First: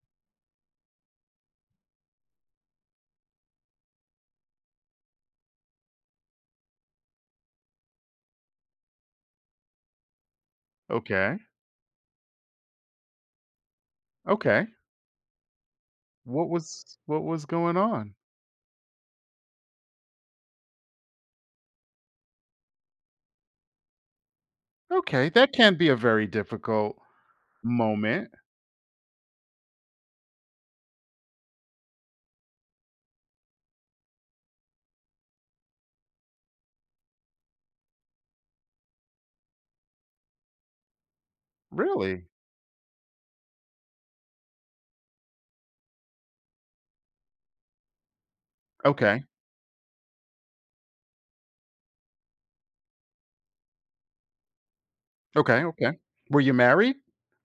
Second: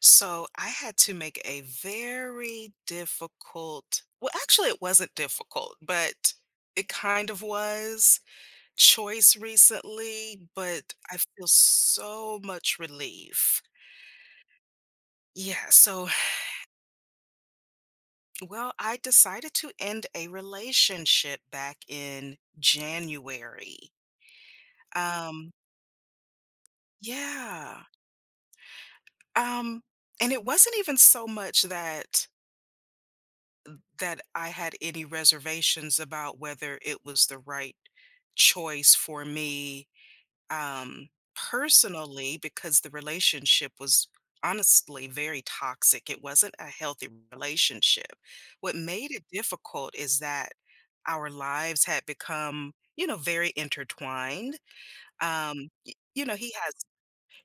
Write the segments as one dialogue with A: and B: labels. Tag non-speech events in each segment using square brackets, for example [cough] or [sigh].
A: So I had to make a very difficult, well, actually, it wasn't difficult, but it kind of was choice recently, but I
B: Okay,
A: feel so much relief.
B: okay.
A: Yeah, so,
B: What was going on?
A: [sighs] well, I decided to end a relationship back in January.
B: Okay, that
A: Um,
B: can be a very difficult
A: yeah.
B: moment.
A: Um, and it wasn't even so much that I had any reservations about whether it was the right choice for me um,
B: Really?
A: personally, because the relationship was honestly very toxic. It wasn't a healthy relationship. What made it
B: Okay,
A: difficult is that our lives had become, you know, very intertwined.
B: okay,
A: Um,
B: okay.
A: y- you know,
B: Were you
A: he has
B: married?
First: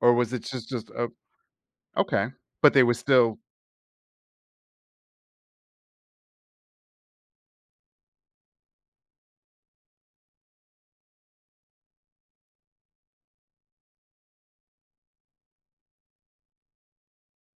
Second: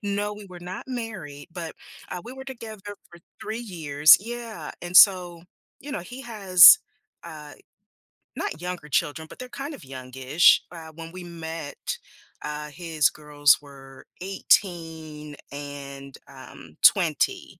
B: Or was
A: no,
B: it
A: we were
B: just
A: not
B: just a
A: married, but,
B: okay,
A: we were
B: but they were
A: together for
B: still
A: 3 years. Yeah, and so, you know, he has, uh, not younger children, but they're kind of youngish. When we met, his girls were 18 and, 20,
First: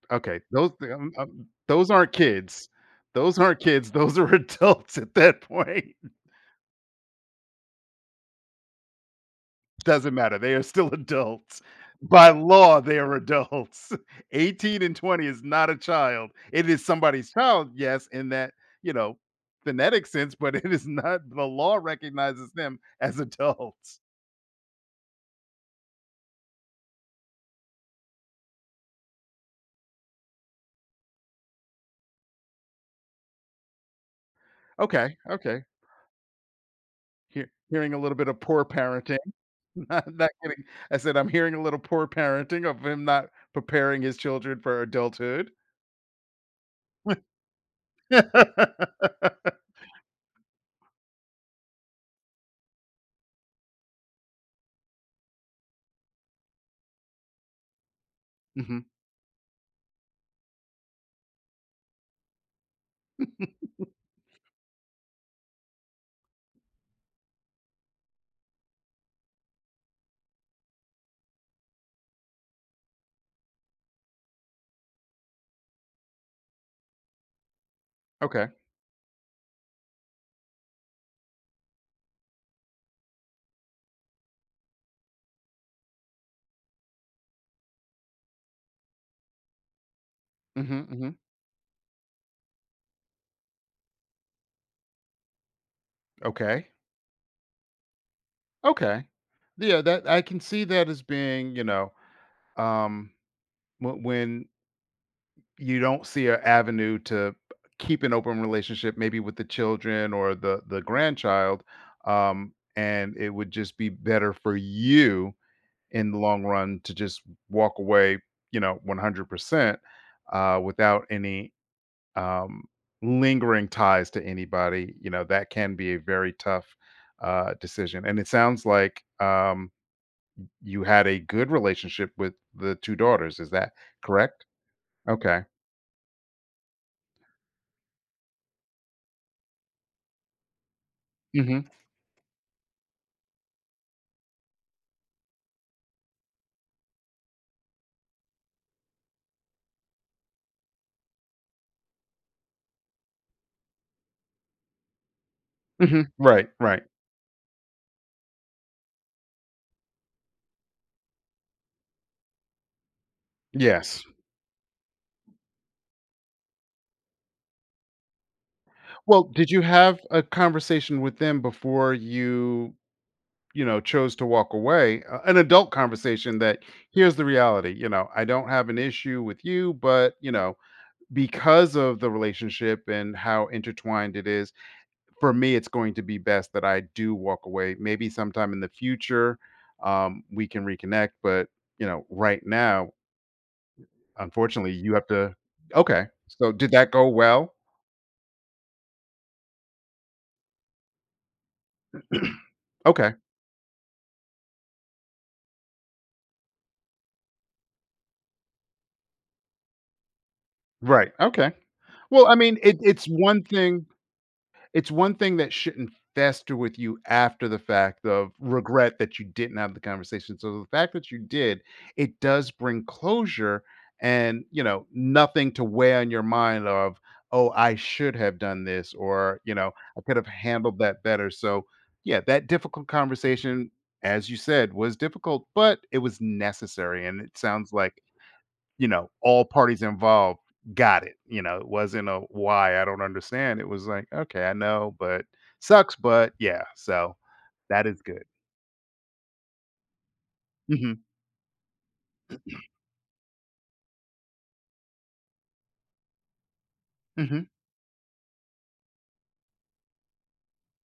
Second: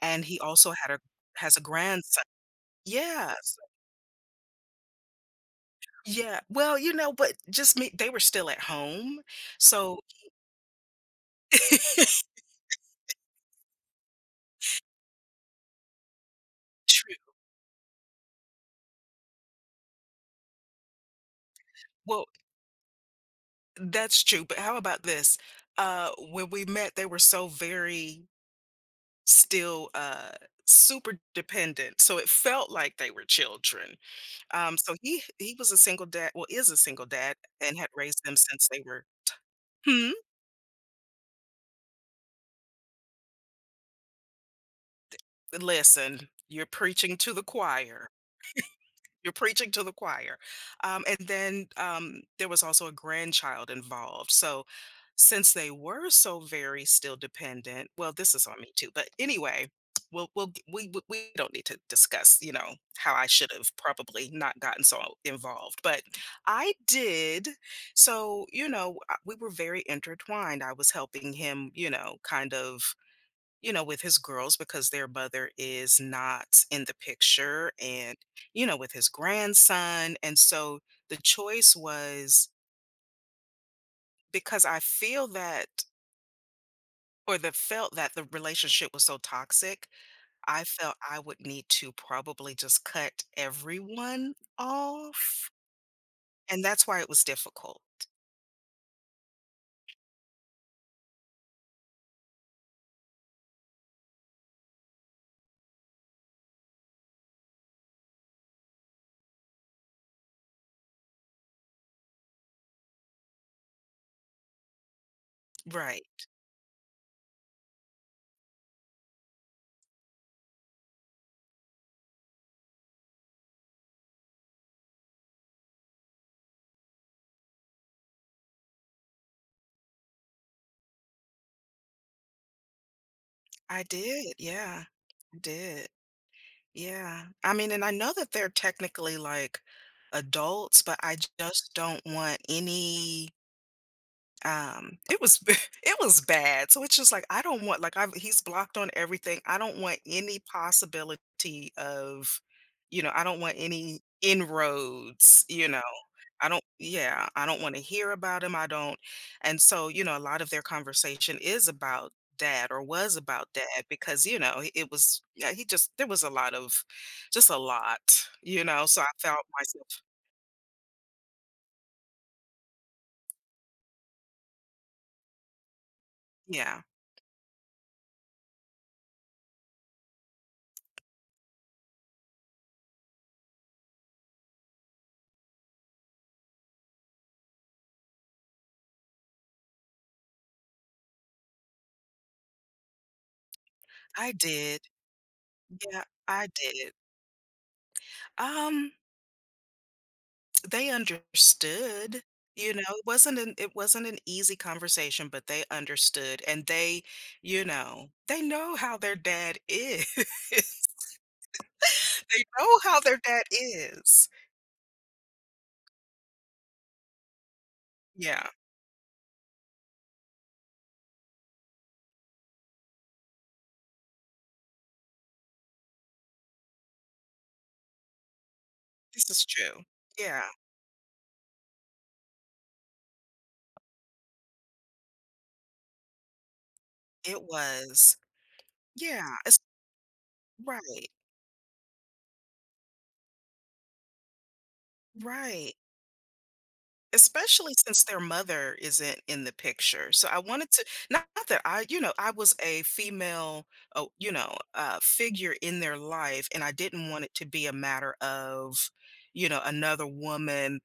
A: and he
B: okay,
A: also had a has a
B: those aren't
A: grandson.
B: kids. Those
A: Yes.
B: aren't kids, those are [laughs] adults at that point.
A: Yeah. Well, you know, but just me they were still at home, so
B: Doesn't matter. They are still [laughs] adults.
A: [laughs]
B: By law, they are adults. [laughs] 18 and 20 is not a child. It is
A: true.
B: somebody's child, yes, in that, you know, phonetic sense, but [laughs] it is not the law
A: Well,
B: recognizes them as adults.
A: that's true, but how about this? When we met, they were so very still, super dependent, so it felt like they were children. Um, so
B: Okay,
A: he he
B: okay.
A: was a single dad, well, is a single dad,
B: Hear
A: and had
B: hearing a little
A: raised
B: bit
A: them
B: of poor
A: since they were.
B: parenting. [laughs]
A: Hmm.
B: Not kidding. I said I'm hearing a little poor parenting of him not preparing his children for adulthood.
A: Listen, you're preaching
B: [laughs]
A: to the choir. You're preaching to the choir. And then there was also a grandchild involved. So since they were so very still dependent, well, this is on me
B: Mhm.
A: too. But anyway, we'll, g- we don't need to discuss, you know, how I should have probably not gotten so involved, but I did. So you know, we were very intertwined. I was helping him, you know, kind of with his girls because their mother is not in the picture, and,
B: Okay.
A: you know, with his grandson. And so the choice was because I feel that or the felt that the relationship was so toxic, I
B: Mhm,
A: felt
B: mhm.
A: I would need to probably just cut everyone off. And
B: Okay.
A: that's why it was difficult.
B: Okay. Yeah, that I can see that as being, um, when you don't see an avenue to keep an open relationship, maybe with the children or the grandchild, and it would just be better for you in the
A: Right.
B: long run to just walk away, you know, 100%, without any um, lingering ties to anybody. You know, that can be a very tough decision, and it sounds like. You had a good relationship with the 2 daughters, is that
A: I did.
B: correct?
A: Yeah, I
B: Okay.
A: did. Yeah. I mean, and I know that they're technically like adults, but I
B: Mhm,
A: just don't want any it was [laughs] it was bad. So it's just like I don't want like I've he's blocked on everything. I don't want any possibility of, you know, I don't want any inroads,
B: mhm, right,
A: I don't
B: right,
A: yeah, I don't wanna hear about him, I don't and so, you know, a lot of their conversation is about dad or was about dad
B: yes.
A: because, you know, I it was yeah, he just there was a lot of just a lot, you know, so I
B: Well,
A: felt
B: did you
A: myself
B: have a conversation with them before you, you know, chose to walk away? A an adult conversation that,
A: yeah.
B: "Here's the reality, you know, I don't have an issue with you, but, you know, because of the relationship and how intertwined it is, for me, it's going to be best that I do walk away. Maybe sometime in the future, we can reconnect. But, you know, right now,
A: I
B: unfortunately,
A: did.
B: you have to
A: Yeah,
B: Okay.
A: I
B: So did that
A: did.
B: go well?
A: Um, they understood, you know,
B: Okay.
A: it wasn't an easy conversation, but they understood, and they, you know, they know how their dad is. [laughs]
B: Right. Okay. Well, I
A: They
B: mean, it
A: know how
B: it's
A: their
B: one
A: dad
B: thing
A: is.
B: It's one thing that shouldn't fester with you after the fact of
A: Yeah,
B: regret that you didn't have the conversation. So the fact that you did, it does bring closure and, you know, nothing to weigh on your mind of, "Oh, I should have done this,"
A: this
B: or,
A: is
B: you know,
A: true.
B: "I could have
A: Yeah,
B: handled that better." So, yeah, that difficult conversation, as you said, was difficult, but it was necessary, and it
A: it
B: sounds like
A: was.
B: you know,
A: Yeah,
B: all
A: it's
B: parties involved got
A: right,
B: it. You know, it wasn't a why I don't understand. It was like, okay, I know, but
A: right,
B: sucks, but yeah. So
A: especially
B: that is
A: since their
B: good.
A: mother isn't in the picture, so I wanted to
B: Hmm.
A: not that I you know, I was a female, oh, you know, figure in their life, and I didn't want it
B: Hmm.
A: to be a matter of, you know, another woman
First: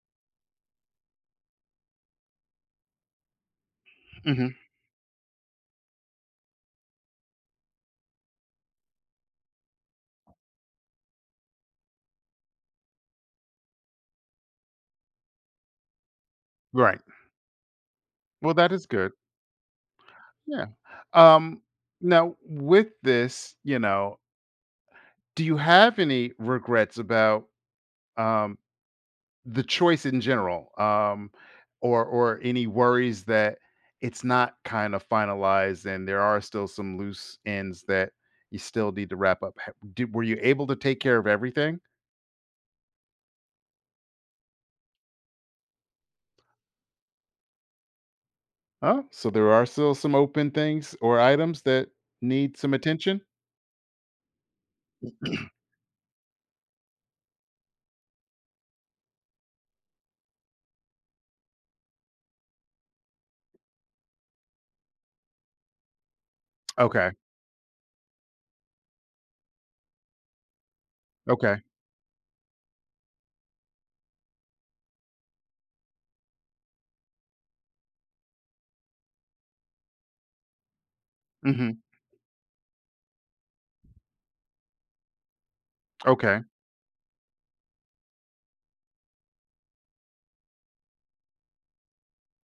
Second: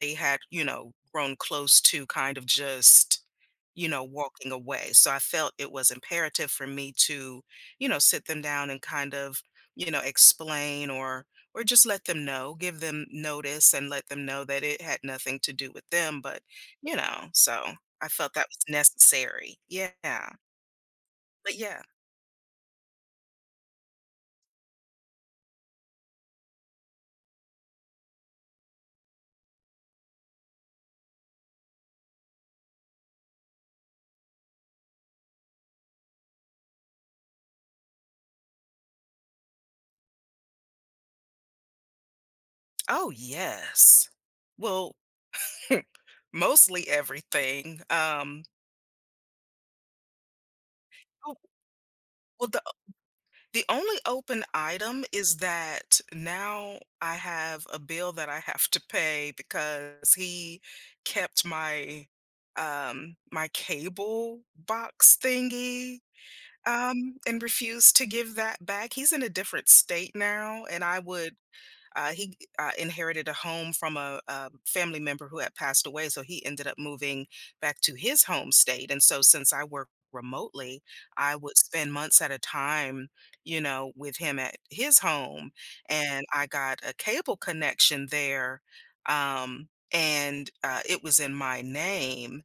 A: they had, you know, grown close to kind of just, you know,
B: Hmm.
A: walking away. So I felt it was imperative for me to, you know, sit them down and kind of, you know, explain or just let them know, give them notice and let them know that it had nothing to do with them, but you
B: Right.
A: know, so I felt that
B: Well,
A: was
B: that is good.
A: necessary. Yeah.
B: Yeah.
A: But
B: Um,
A: yeah.
B: now with this, you know, do you have any regrets about um the choice in general, or any worries that it's not kind of finalized and there are still some loose ends that you still need to wrap up. Ha- Did, were you able to take care of everything?
A: Oh, yes. Well, [laughs] mostly everything.
B: Oh, so there are still some open things or
A: Oh,
B: items that
A: well,
B: need some attention?
A: the only open item is that now I have a bill that I have to pay because he kept my my cable box thingy
B: Okay.
A: and refused to give that back. He's in a different state now, and I would
B: Okay.
A: he inherited a home from a family member who had passed away, so he ended up moving back to his home state. And so, since I work remotely, I would
B: Hmm.
A: spend months at a time, you know, with him at his home, and
B: Okay.
A: I got a cable connection there, um, and it was in my name,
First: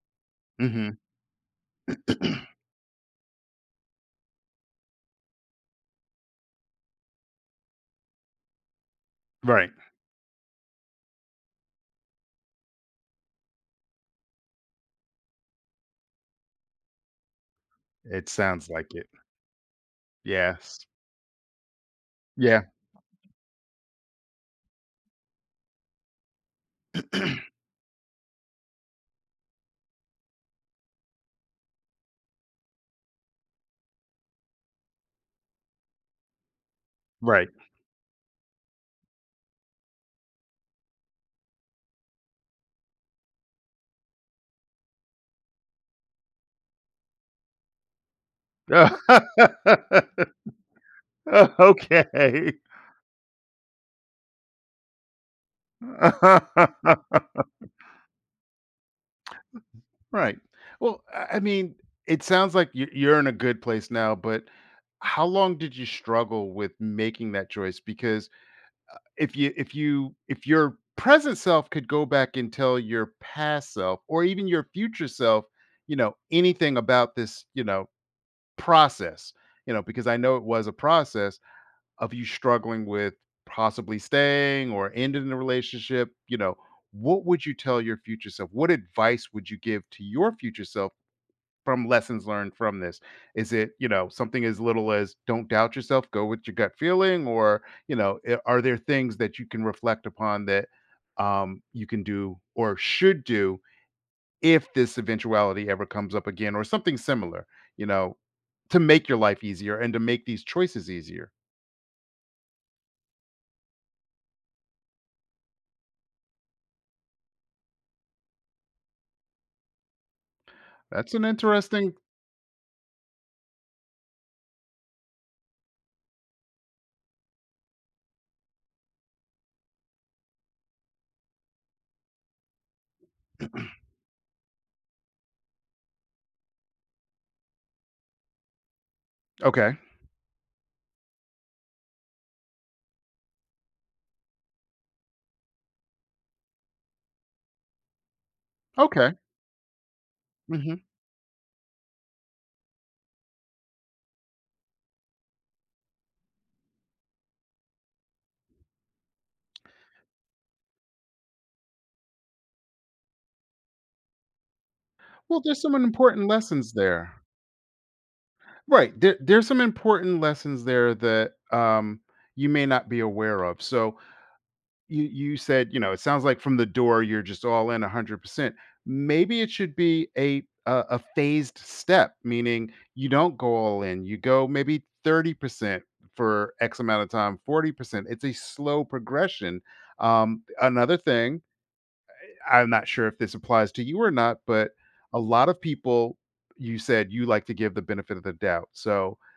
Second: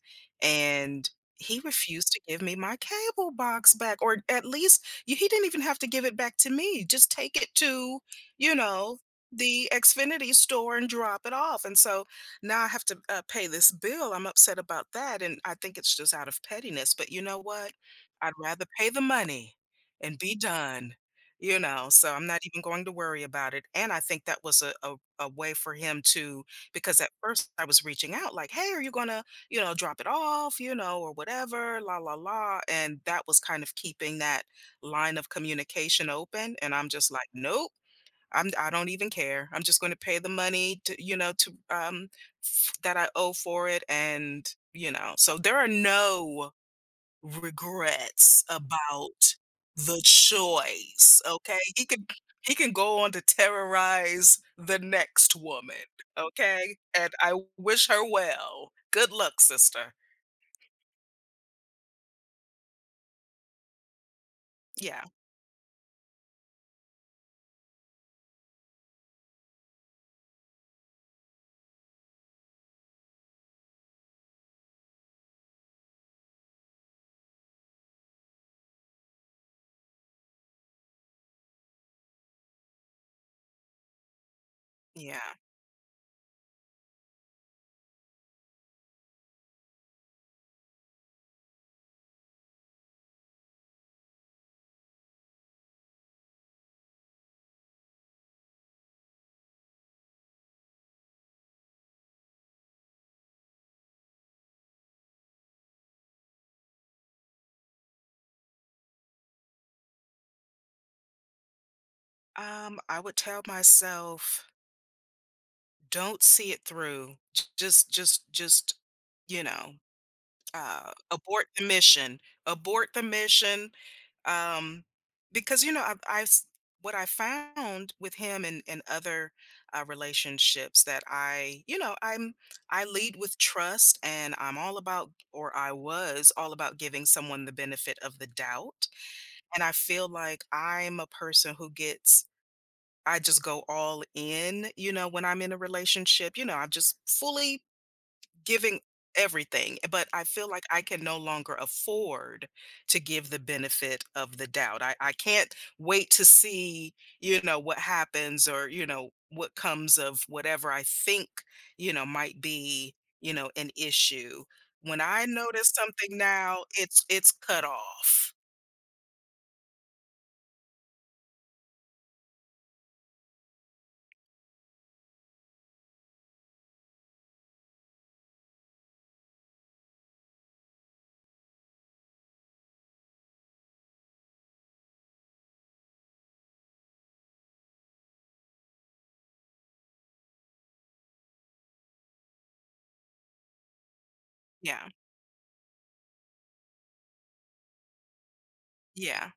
B: Hmm.
A: and he refused to give me my cable box back, or at least you, he didn't even have to give it back to me, just take it to you know the
B: Right.
A: Xfinity store and drop it off. And so now I have to pay this bill. I'm upset about that. And I think it's just out of pettiness. But you know what?
B: It
A: I'd rather
B: sounds
A: pay
B: like
A: the
B: it.
A: money and be
B: Yes.
A: done, you know? So I'm not even
B: Yeah.
A: going to worry about it. And I think that was a, a way for him to, because at first I was reaching out like, hey, are you going to, you know, drop it off, you know, or whatever, la, la, la. And that was kind of keeping that line of communication open. And I'm just like,
B: Right.
A: nope, I don't even care. I'm just going to pay the money to you know to that I owe for it, and you know. So there are no regrets
B: [laughs]
A: about the choice, okay?
B: Okay.
A: He can go on to terrorize the next woman, okay? And
B: [laughs]
A: I wish her well. Good luck, sister.
B: Right. Well, I mean, it sounds like you- you're in a good place now, but
A: Yeah.
B: how long did you struggle with making that choice? Because if your present self could go back and tell your past self or even your future self, you know, anything about this, you know, process, you know, because I know it was a process of you struggling with possibly staying or ending
A: Yeah.
B: the relationship, you know, what would you tell your future self? What advice would you give to your future self? From lessons learned from this? Is it, you know, something as little as don't doubt yourself, go with your gut feeling, or you know, I- are there things that you can reflect upon that you can do or should do if this eventuality ever comes up again, or something similar? You know, to make your life easier and to make these choices easier.
A: I would tell myself don't see it through. Just you know,
B: That's an
A: abort the
B: interesting.
A: mission, abort the mission. Um, because you know, what I found with him and other relationships that I, you know, I lead with trust, and I'm all about, or I was all about giving someone the benefit of the doubt. And I
B: Okay.
A: feel like I'm a person who gets. I just go all in, you know, when I'm in a relationship, you know, I just fully giving
B: Okay.
A: everything, but I feel like
B: Hmm.
A: I can no longer afford to give the benefit of the doubt. I can't wait to see, you know, what happens, or, you know, what comes of whatever I think, you know, might be, you know, an issue. When I
B: Well, there's
A: notice
B: some
A: something
B: important
A: now,
B: lessons there.
A: it's cut off.
B: Right. There's some important lessons there that you may not be aware of. So you said, you know, it sounds like from the door you're just all in 100%. Maybe it should be a phased step, meaning you don't go all in. You go maybe 30% for X amount of time, 40%. It's a slow progression. Another thing, I'm not sure if this applies to you or not, but
A: Yeah.
B: a lot of people you said you like to give the benefit of the doubt. So
A: Yeah.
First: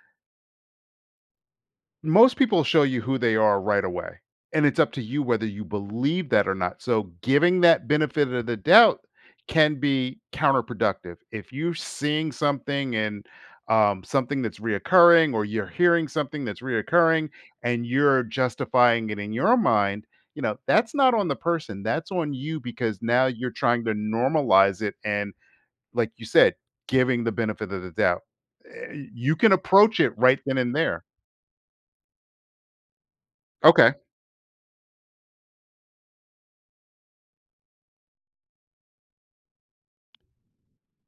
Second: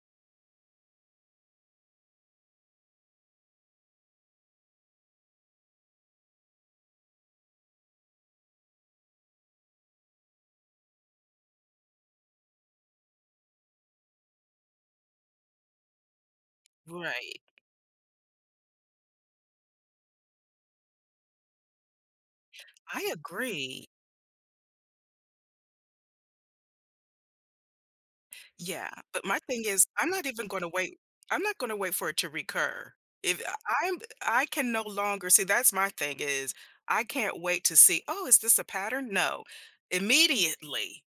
B: most people show you who they are right away, and it's up to you whether you believe that or not, so giving that benefit of the doubt can be counterproductive if you're seeing something, and something that's reoccurring or you're hearing something that's reoccurring
A: Right.
B: and you're justifying it in your mind, you know that's not on the person, that's on you because
A: I
B: now you're trying
A: agree.
B: to normalize it, and like you said, giving the benefit of the doubt
A: Yeah,
B: Eh,
A: but
B: you
A: my
B: can
A: thing is,
B: approach
A: I'm
B: it
A: not
B: right
A: even
B: then
A: gonna
B: and
A: wait.
B: there
A: I'm not gonna wait for it to recur. If I-
B: okay.
A: I can no longer see, that's my thing is, I can't wait to see, "Oh, is this a pattern?" No. Immediately,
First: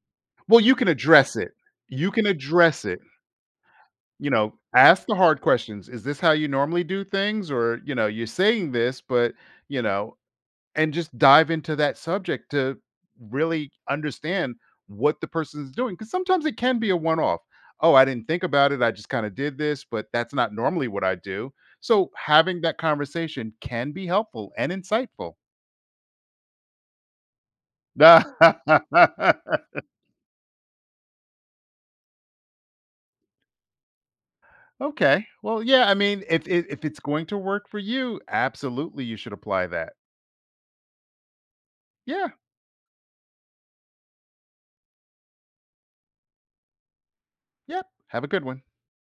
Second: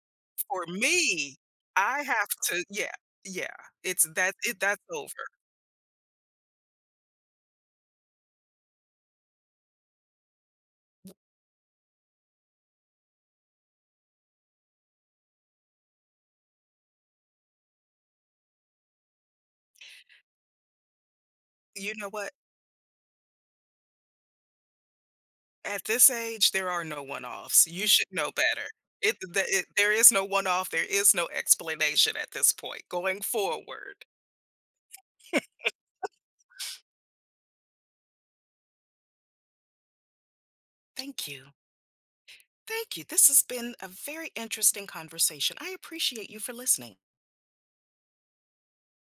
B: Well,
A: for
B: you can address
A: me,
B: it.
A: I
B: You can
A: have to
B: address
A: yeah,
B: it.
A: yeah, it's
B: You
A: that
B: know,
A: it that's
B: ask the
A: over.
B: hard questions. Is this how you normally do things? Or, you know, you're saying this, but, you know, and just dive into that subject to really understand what the person is doing. Because sometimes it can be a one off. Oh, I didn't think about it. I just kind of did this, but that's not normally what I do.
A: You
B: So
A: know what?
B: having that conversation can be helpful and insightful.
A: At this age, there are no one-offs. You should know better. It the it
B: [laughs]
A: there is no one-off, there is no explanation at this point going forward.
B: Okay. Well,
A: [laughs]
B: yeah, I mean, if, if it's going to work for you, absolutely you should apply that.
A: Thank you.
B: Yeah.
A: Thank you. This has been a very interesting conversation. I appreciate you for listening.
B: Yep. Have a good one.